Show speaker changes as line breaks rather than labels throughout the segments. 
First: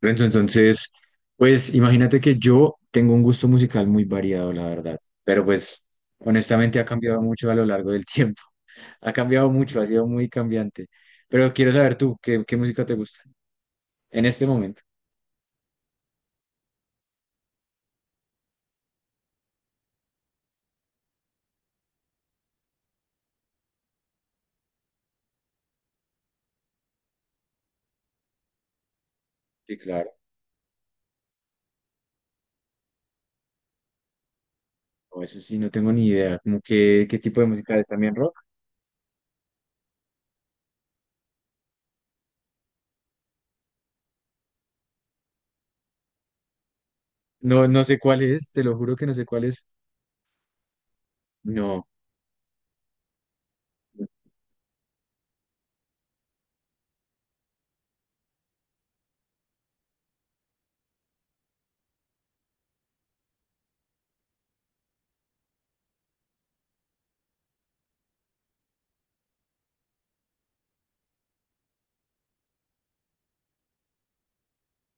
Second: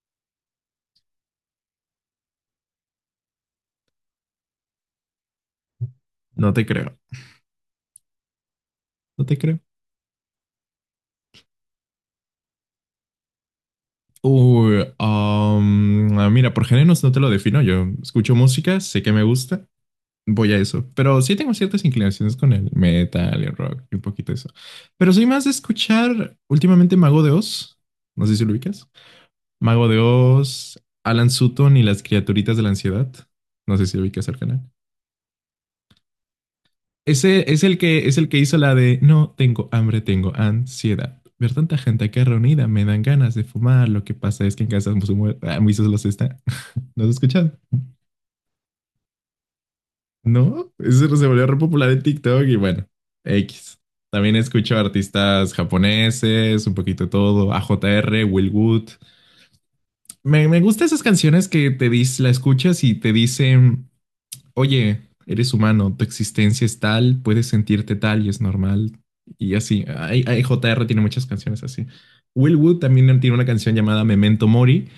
Renzo, entonces, pues imagínate que yo tengo un gusto musical muy variado, la verdad, pero pues
No te
honestamente ha
creo,
cambiado mucho a lo largo del tiempo. Ha
no te
cambiado
creo.
mucho, ha sido muy cambiante. Pero quiero saber tú, ¿qué música te gusta en este momento?
Mira, por géneros no te lo defino. Yo escucho música, sé que me gusta, voy a eso. Pero sí tengo ciertas inclinaciones con el metal, el rock y un poquito eso. Pero soy más de escuchar últimamente Mago de Oz. No sé si lo ubicas.
Sí,
Mago de
claro.
Oz, Alan Sutton y las criaturitas de la ansiedad. No sé si ubicas al canal.
No, eso sí, no tengo ni idea. Como que, ¿qué tipo de
Ese es
música es también
el que
rock?
hizo la de no tengo hambre, tengo ansiedad. Ver tanta gente aquí reunida me dan ganas de fumar. Lo que pasa es que en casa Moisés los está. ¿No has escuchado?
No, no sé cuál es, te lo juro que no sé cuál es.
No, eso se volvió re
No.
popular en TikTok y bueno, X. También escucho artistas japoneses, un poquito todo, A J R Will Wood. Me gustan esas canciones que la escuchas y te dicen oye, eres humano, tu existencia es tal, puedes sentirte tal y es normal. Y así, JR tiene muchas canciones así. Will Wood también tiene una canción llamada Memento Mori,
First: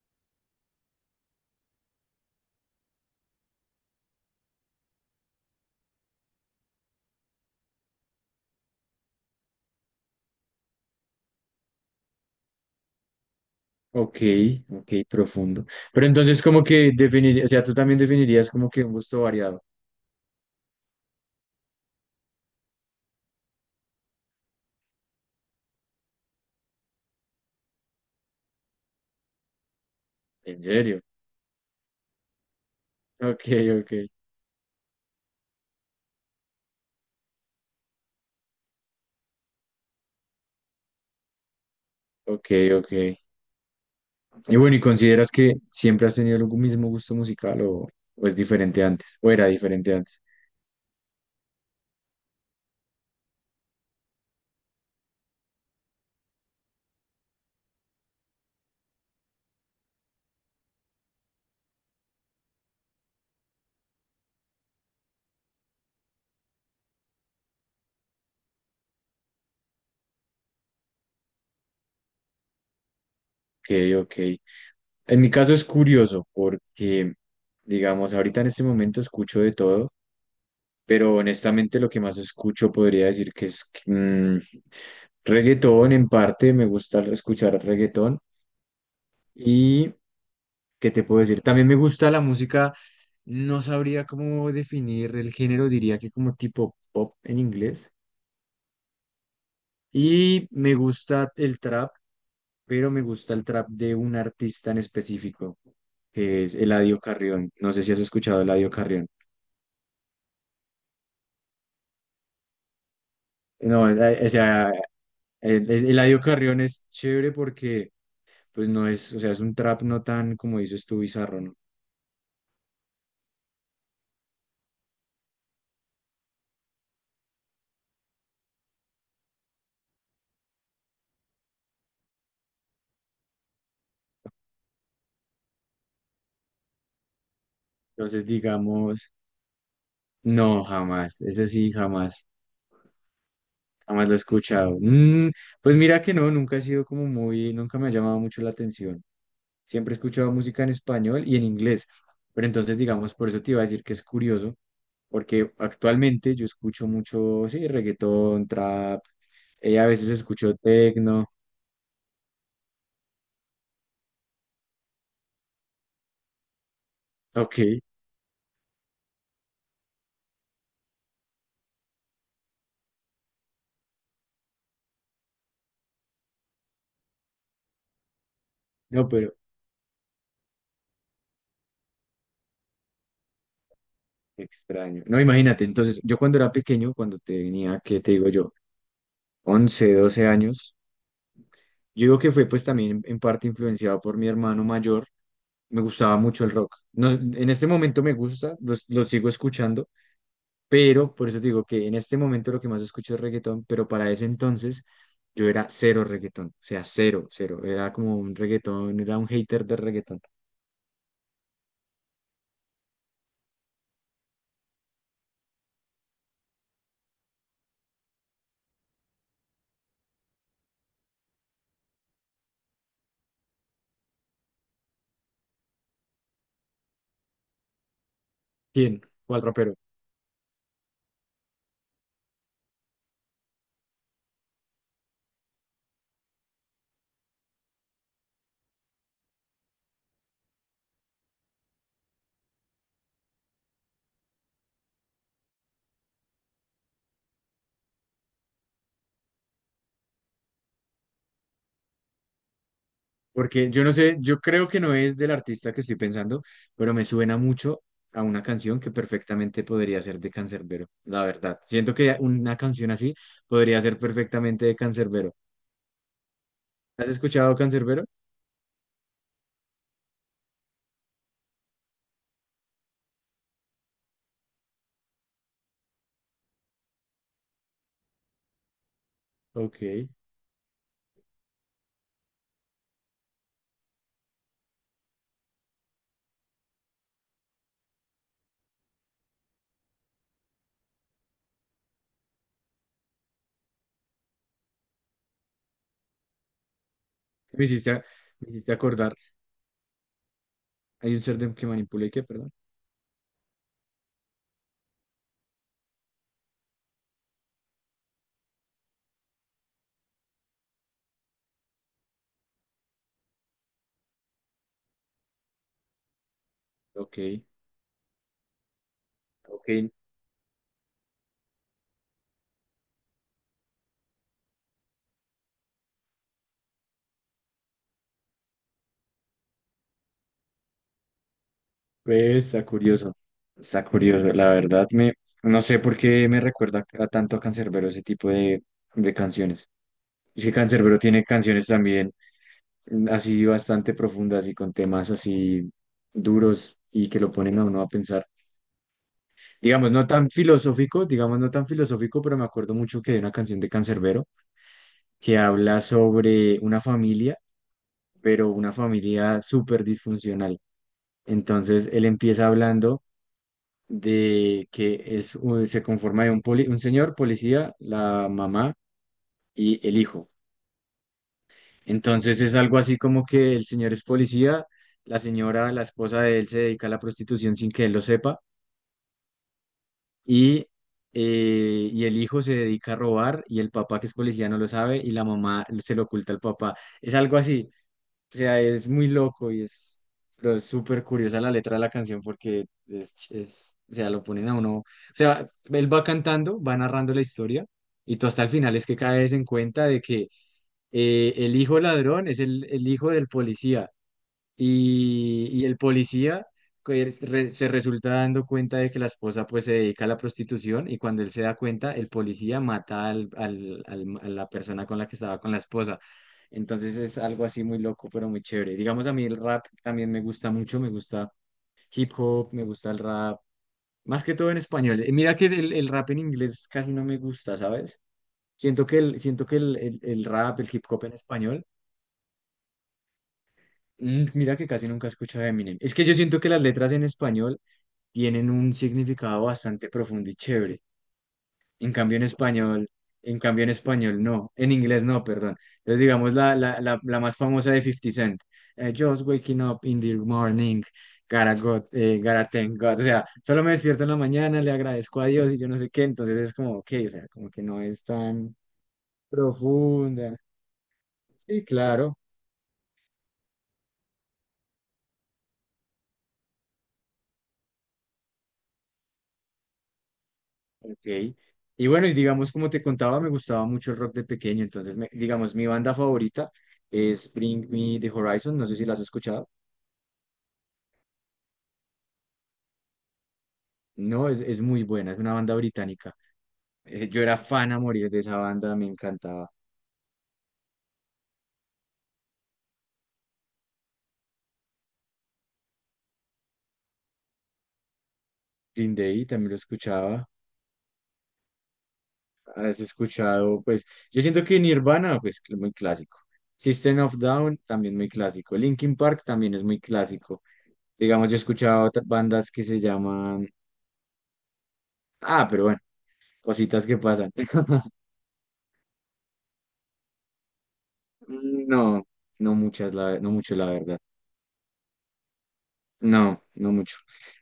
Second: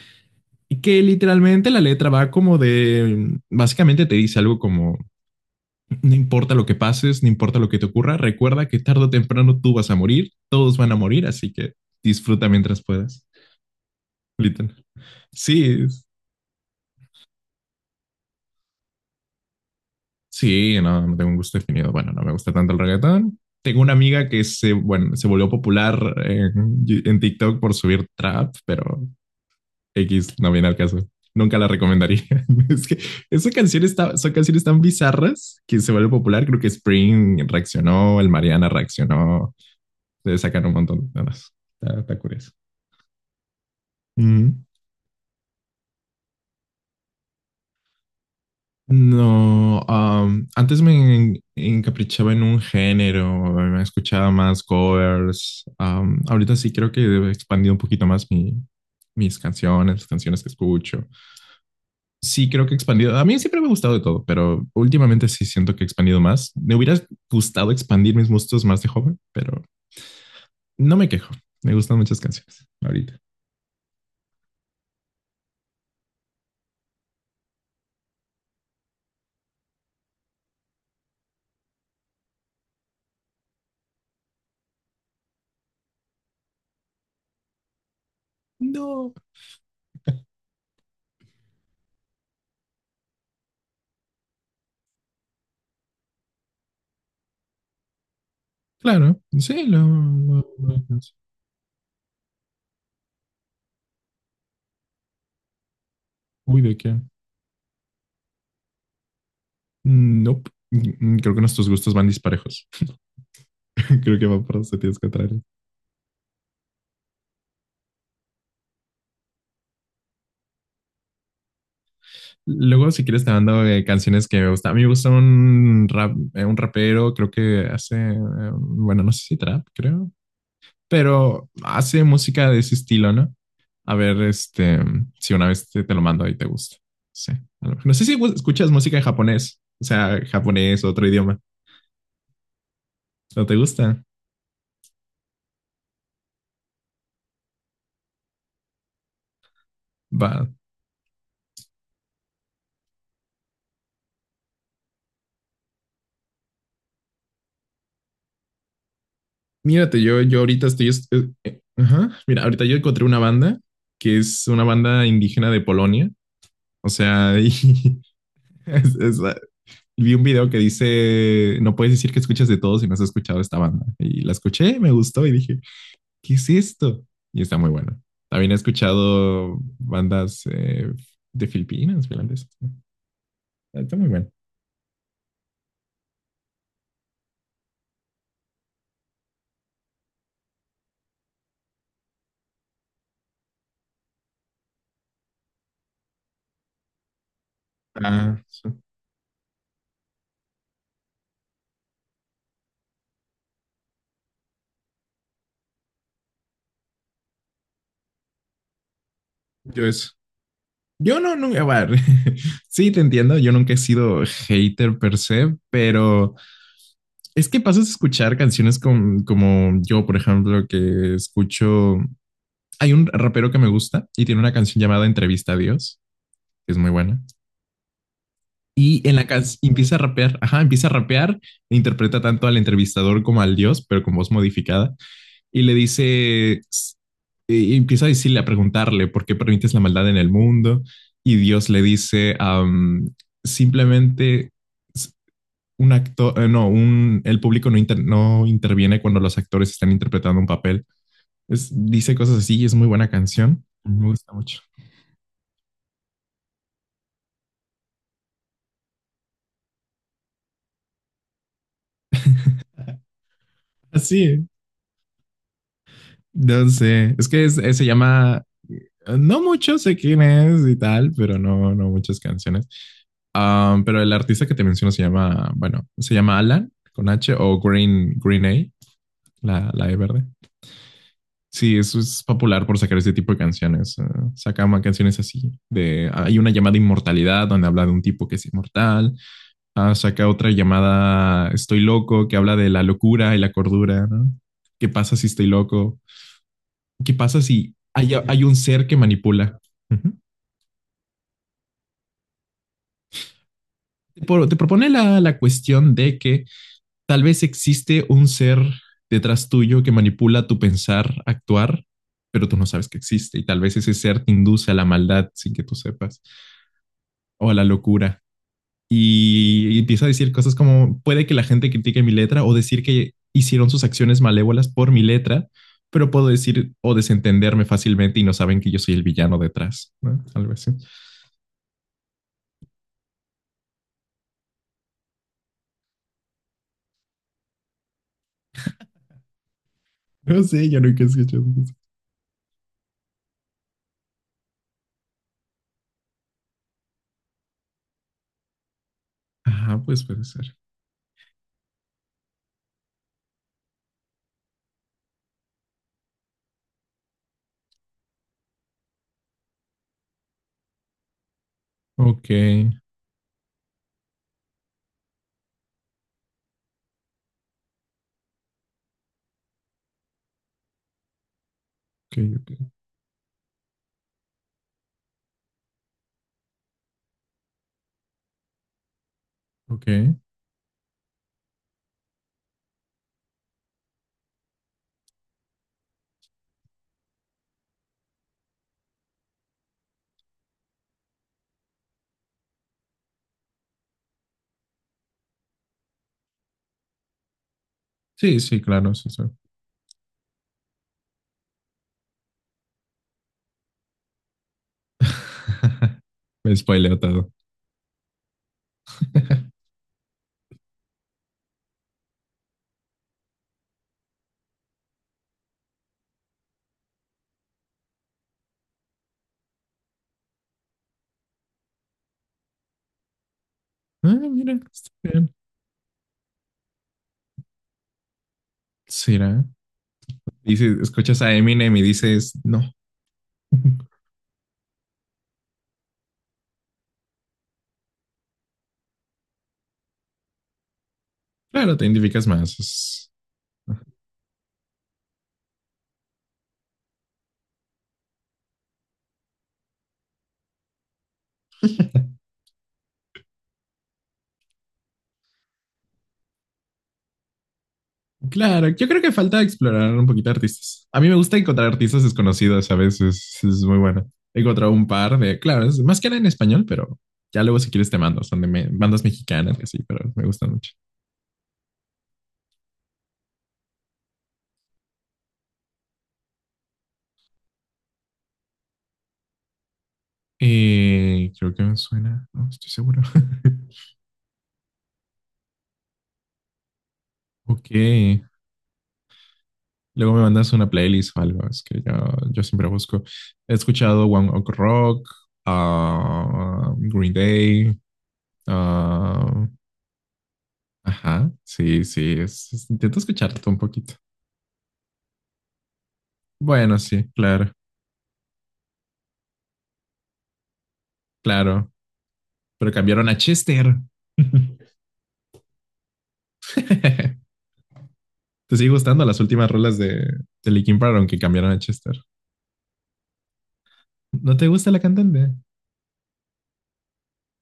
y que literalmente la letra va básicamente te dice algo como, no importa lo que pases, no importa lo que te ocurra, recuerda que tarde o temprano tú vas a morir, todos van a morir, así que disfruta mientras puedas.
Ok,
Literal.
ok, profundo.
Sí,
Pero entonces como que definiría, o sea, tú también definirías como que un gusto variado.
sí, no, no tengo un gusto definido. Bueno, no me gusta tanto el reggaetón. Tengo una amiga que se volvió popular en TikTok por subir trap, pero X no
¿En
viene al caso.
serio?
Nunca la recomendaría. Es que
Ok,
esa canción
ok.
está, son canciones tan bizarras que se vuelve popular. Creo que Spring reaccionó, el Mariana reaccionó. Se sacan un montón de cosas. Está
Ok,
curioso.
ok. Y bueno, ¿y consideras que siempre has tenido el mismo gusto musical o es diferente antes? ¿O era
No,
diferente antes?
antes encaprichaba en un género, me escuchaba más covers. Ahorita sí creo que he expandido un poquito más mis canciones, las canciones que escucho. Sí creo que he expandido. A mí siempre me ha gustado de todo, pero últimamente sí siento que he expandido más. Me hubiera gustado expandir mis gustos más de joven, pero no me quejo, me gustan muchas canciones ahorita.
Ok, ok. En mi caso es curioso porque, digamos, ahorita en este momento escucho de todo, pero honestamente lo que más escucho podría decir que es reggaetón. En parte me gusta escuchar reggaetón
No,
y, ¿qué te puedo decir? También me gusta la música, no sabría cómo definir el género, diría que como tipo pop en inglés.
claro, sí,
Y me gusta el trap, pero me gusta el trap de un artista en específico, que es
Uy, ¿de qué?
Eladio Carrión. No sé si has escuchado a Eladio Carrión.
Nope. Creo que nuestros gustos van disparejos.
No,
Creo que
o
va por
sea,
sentidos contrarios.
Eladio Carrión es chévere porque pues no es, o sea, es un trap no tan, como dices tú, bizarro, ¿no?
Luego, si quieres, te mando canciones que me gustan. A mí me gusta un rap, un rapero, creo que hace, eh, bueno, no sé si trap, creo. Pero hace música de ese estilo, ¿no? A ver, este, si una vez te lo mando y te gusta. Sí. A lo mejor. No sé si
Entonces,
escuchas música en
digamos,
japonés, o sea,
no,
japonés, otro
jamás,
idioma.
ese sí, jamás.
¿No te gusta?
Jamás lo he escuchado. Pues mira que no, nunca he sido como muy, nunca me ha llamado mucho la atención. Siempre he escuchado
Va.
música en español y en inglés. Pero entonces, digamos, por eso te iba a decir que es curioso, porque actualmente yo escucho mucho, sí, reggaetón, trap, a
Mírate,
veces
yo
escucho
ahorita estoy...
tecno.
ajá. Mira, ahorita yo encontré una banda que es una banda indígena de Polonia. O sea, y
Ok,
es- es- ah, vi un video que dice, no puedes decir que escuchas de todo si no has escuchado esta banda. Y la escuché, me gustó y dije, ¿qué es esto? Y está muy bueno. También he
no, pero
escuchado bandas de Filipinas, finlandesas. Está muy bueno.
extraño. No, imagínate, entonces, yo cuando era pequeño, cuando tenía, ¿qué te digo yo? 11, 12 años, yo digo que fue pues también en parte influenciado por mi hermano mayor. Me gustaba mucho el rock. No, en este momento me
Ah,
gusta,
sí.
lo sigo escuchando, pero por eso te digo que en este momento lo que más escucho es reggaetón, pero para ese entonces yo era cero reggaetón, o sea, cero, cero. Era como un reggaetón, era un hater de
Yo eso.
reggaetón.
Yo no, nunca, bueno, sí, te entiendo, yo nunca he sido hater per se, pero es que pasas a escuchar canciones como yo, por ejemplo, hay un rapero que me gusta y tiene una canción llamada Entrevista a Dios, que es muy buena.
¿Quién?
Y en la
¿Cuál
canción
rapero?
empieza a rapear, ajá, empieza a rapear, e interpreta tanto al entrevistador como al dios, pero con voz modificada, y le dice, y empieza a decirle, a preguntarle, ¿por qué permites la maldad en el mundo? Y Dios le dice, simplemente un actor, un, el público no interviene cuando los actores están interpretando un papel. Es, dice cosas así y es muy buena canción.
Porque yo no
Me
sé,
gusta
yo
mucho.
creo que no es del artista que estoy pensando, pero me suena mucho a una canción que perfectamente podría ser de Canserbero, la verdad. Siento que una canción así podría ser
Así,
perfectamente de Canserbero.
no
¿Has
sé, es que
escuchado
se
Canserbero?
llama no mucho, sé quién es y tal, pero no, no muchas canciones. Pero el artista que te menciono se llama, bueno, se llama Alan con H o Green, Green A,
Ok.
la E verde. Sí, eso es popular por sacar ese tipo de canciones. Sacamos canciones así. De, hay una llamada Inmortalidad donde habla de un tipo que es inmortal. Ah, saca otra llamada Estoy loco que habla de la locura y la cordura. ¿No? ¿Qué pasa si estoy loco? ¿Qué pasa
Me
si
hiciste, a-
hay
me
un
hiciste
ser que
acordar.
manipula? Uh -huh.
Hay un ser que manipula y que, perdón.
Por, te propone la cuestión de que tal vez existe un ser detrás tuyo que manipula tu pensar, actuar, pero tú no sabes que existe y tal vez ese ser te induce a la maldad sin que tú sepas
Ok,
o a la locura. Y,
ok.
y empieza a decir cosas como puede que la gente critique mi letra o decir que hicieron sus acciones malévolas por mi letra, pero puedo decir o desentenderme fácilmente y no saben que yo soy el villano detrás, ¿no? Algo así.
Pues está curioso. Está curioso, la verdad. No sé por qué me recuerda a tanto a Canserbero ese tipo de canciones.
No
Es que
sé, yo
Canserbero
nunca he
tiene
escuchado
canciones
eso.
también así bastante profundas y con temas así duros y que lo ponen a uno a pensar.
Ajá,
Digamos,
pues
no
puede
tan
ser.
filosófico, digamos, no tan filosófico, pero me acuerdo mucho que hay una canción de Canserbero que habla sobre una familia pero una familia súper disfuncional. Entonces él
Ok,
empieza hablando de que se conforma de un señor policía, la mamá y el hijo.
ok,
Entonces
ok.
es algo así como que el señor es policía, la señora, la esposa de él se dedica a la prostitución sin que él lo sepa
Ok.
y, y el hijo se dedica a robar y el papá que es policía no lo sabe y la mamá se lo oculta al papá. Es algo así. O sea, es muy loco y es, pero es súper curiosa la letra de la canción porque es, o sea, lo ponen a uno. O sea, él va cantando, va narrando la historia y tú
Sí,
hasta el
sí,
final es
claro,
que
sí, sí.
caes en cuenta de que el hijo ladrón es el hijo del policía y el policía
Me spoileo
que es-
todo.
re- se resulta dando cuenta de que la esposa pues se dedica a la prostitución y cuando él se da cuenta, el policía mata a la persona con la que estaba con la esposa. Entonces es algo así muy loco, pero muy chévere. Digamos, a mí el rap también me gusta mucho, me gusta hip hop, me gusta el rap,
Ah,
más que todo
mira,
en
está
español. Y
bien.
mira que el rap en inglés casi no me gusta, ¿sabes? Siento que el,
¿Será?
siento que el, el el
Y
rap,
si
el hip hop en
escuchas a
español.
Eminem y dices, no,
Mira que casi nunca escucho a Eminem. Es que yo siento que las letras en español tienen un significado bastante profundo y chévere.
claro, te
En cambio en
identificas más.
español,
Es-
en cambio en español no, en inglés no, perdón. Entonces digamos la más famosa de Fifty Cent, Just waking up in the morning, gotta, gotta thank God. O sea, solo me despierto en la mañana, le agradezco a Dios y yo no sé qué. Entonces es como, ok, o sea, como que no es tan
Claro, yo creo que falta explorar un poquito
profunda.
artistas. A mí me gusta
Sí,
encontrar artistas
claro.
desconocidos a veces, es muy bueno. He encontrado un par de, claro, es más que nada en español, pero ya luego si quieres te mando, son de bandas mexicanas y así, pero me gustan mucho.
Ok. Y bueno, y digamos, como te contaba, me gustaba mucho el rock de pequeño. Entonces, digamos, mi banda favorita es Bring Me the Horizon. No sé si la has escuchado.
Creo que me suena, no estoy seguro.
No, es muy buena. Es una banda británica. Yo era
Ok,
fan a morir de esa banda. Me encantaba.
luego me mandas una playlist o algo, es que yo siempre busco. He escuchado One Ok Rock, ah, Green Day,
Green Day
ah,
también lo escuchaba.
ajá, sí, sí,
Has
intento escucharte un
escuchado, pues,
poquito.
yo siento que Nirvana, pues, muy clásico.
Bueno,
System
sí,
of
claro,
Down, también muy clásico. Linkin Park también es muy clásico. Digamos, yo he
claro,
escuchado otras bandas que
pero
se
cambiaron a
llaman.
Chester.
Ah, pero bueno, cositas que pasan.
¿Te sigue gustando las últimas rolas de Linkin Park, aunque cambiaron a
Mm,
Chester?
No, no muchas, no mucho, la verdad.
¿No te gusta la cantante?
No, no mucho.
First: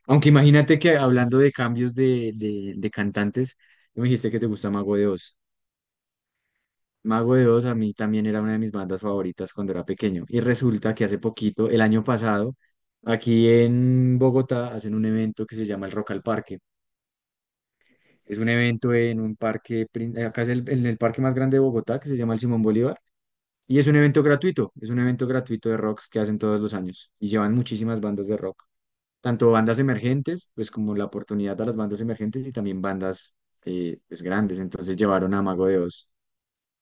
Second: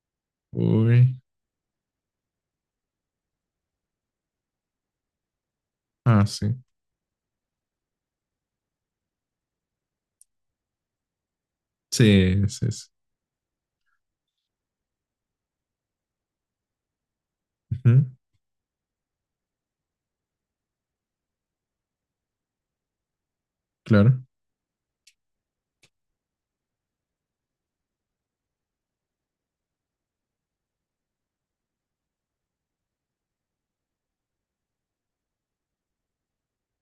Aunque imagínate que
Uy,
hablando de cambios de cantantes, tú me dijiste que te gusta Mago de Oz.
ah, sí,
Mago de Oz a mí también era una de mis bandas favoritas cuando era pequeño. Y resulta que hace poquito, el año
sí,
pasado,
sí, sí.
aquí en Bogotá hacen un evento que se llama el Rock al Parque.
Ujú,
Es un evento en un parque, acá es en el parque más grande de Bogotá, que se llama el Simón Bolívar. Y es un evento
claro,
gratuito, es un evento gratuito de rock que hacen todos los años y llevan muchísimas bandas de rock. Tanto bandas emergentes, pues como la oportunidad a las bandas emergentes y también bandas pues grandes. Entonces llevaron a Mago de Oz,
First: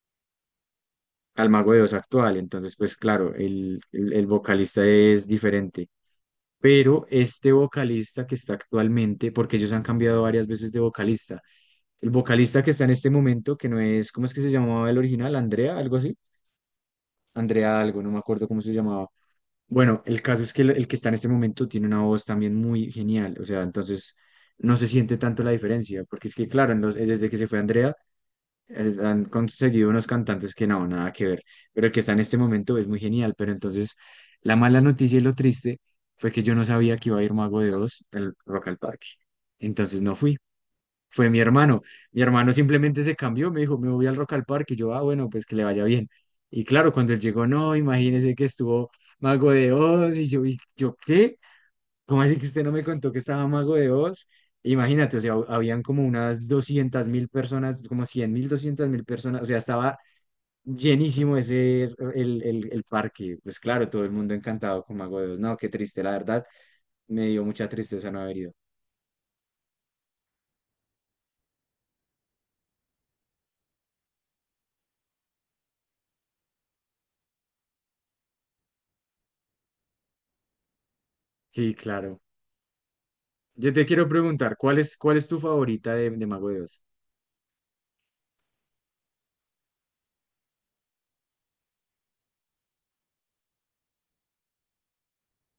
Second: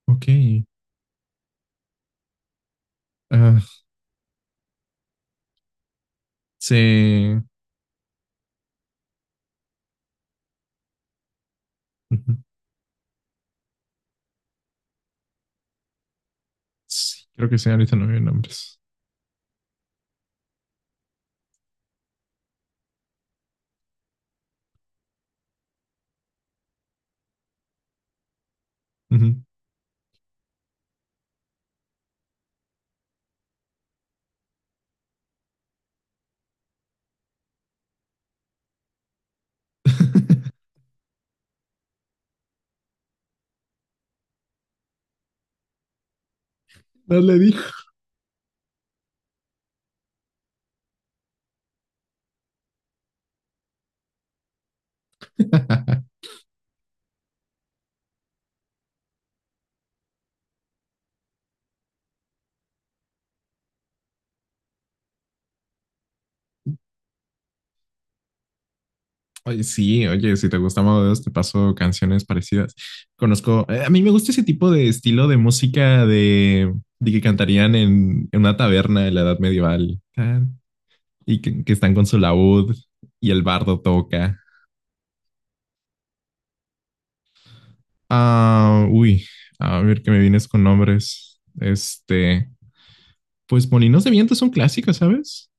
ok.
al Mago de Oz actual. Entonces, pues claro, el,
Ah,
el, el vocalista es diferente. Pero
sí,
este vocalista que está actualmente, porque ellos han cambiado varias veces de vocalista, el
ujú.
vocalista que está en este momento, que no es, ¿cómo es que se llamaba el original? Andrea, algo así.
Sí, creo que sí,
Andrea
ahorita
algo,
no
no me
veo
acuerdo cómo se
nombres.
llamaba. Bueno, el caso es que el que está en este momento tiene una voz también muy genial, o sea, entonces no se siente tanto la diferencia, porque es que, claro, desde que se fue Andrea, han
Ujú.
conseguido unos cantantes que no, nada que ver, pero el que está en este momento es muy genial, pero entonces la mala noticia y lo triste fue que yo no sabía que iba a ir Mago de Oz al Rock al Parque, entonces no fui, fue mi hermano. Mi hermano simplemente se cambió, me dijo, me voy al Rock al Parque. Y yo, ah, bueno, pues que le vaya bien. Y claro, cuando
No
él
le
llegó,
dije.
no, imagínese que estuvo Mago de Oz. ¿Y yo qué? ¿Cómo así que usted no me contó que estaba Mago de Oz? Imagínate, o sea, habían como unas 200.000 personas, como 100.000, 200.000 personas. O sea, estaba llenísimo el parque. Pues claro, todo el mundo encantado con Mago de Oz. No, qué triste, la verdad, me dio mucha tristeza no haber ido.
Oye, sí, oye, si te gusta Mago de Dios, te paso canciones parecidas. Conozco, a mí me gusta ese tipo de estilo de música de que cantarían en una taberna de la Edad Medieval tan, y que
Sí,
están con su
claro.
laúd y el
Yo
bardo
te quiero
toca.
preguntar, ¿cuál es tu favorita de Mago de Oz?
Ah, uy, a ver que me vienes con nombres. Este, pues Molinos de Viento es un clásico, ¿sabes?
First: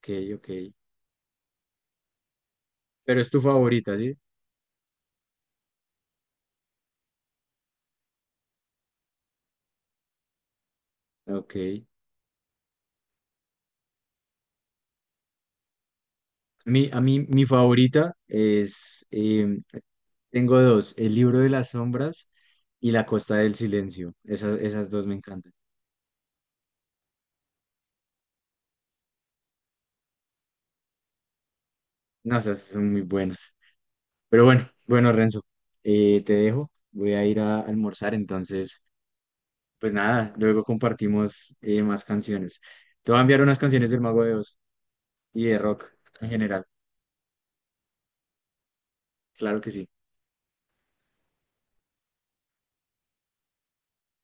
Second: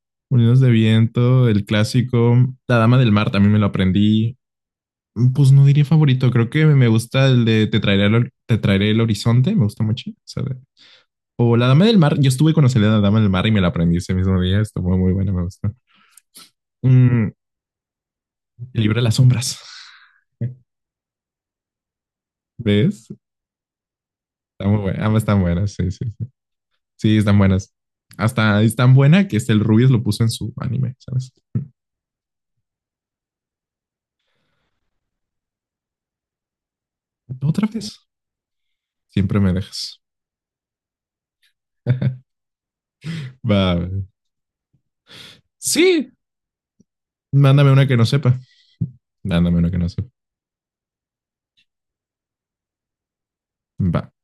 Ok, ok.
Molinos de Viento, el clásico. La Dama del
Pero es
Mar
tu
también me lo
favorita, ¿sí?
aprendí. Pues no diría favorito, creo que me gusta el de te traeré el horizonte, me gusta mucho. O La Dama
Ok.
del Mar, yo estuve con la salida de La Dama del Mar y me la aprendí ese mismo día, estuvo muy buena, me gustó.
A mí,
Mm,
mi favorita
el libro de las sombras.
tengo dos, El libro de las sombras y La
¿Ves?
costa del silencio. Esas,
Está muy
esas dos
buena,
me
ambas están
encantan.
buenas, sí, sí, sí. Sí, están buenas. Hasta es tan buena que este el Rubius lo puso en su anime, ¿sabes?
No, esas son muy buenas. Pero bueno, bueno, Renzo, te dejo. Voy a ir a
Otra vez,
almorzar, entonces,
siempre me
pues
dejas.
nada, luego compartimos más canciones. Te voy a enviar unas
Va.
canciones del Mago de Oz y de rock
Sí,
en general.
mándame una que no sepa. Mándame
Claro que
una que
sí.
no sepa. Va.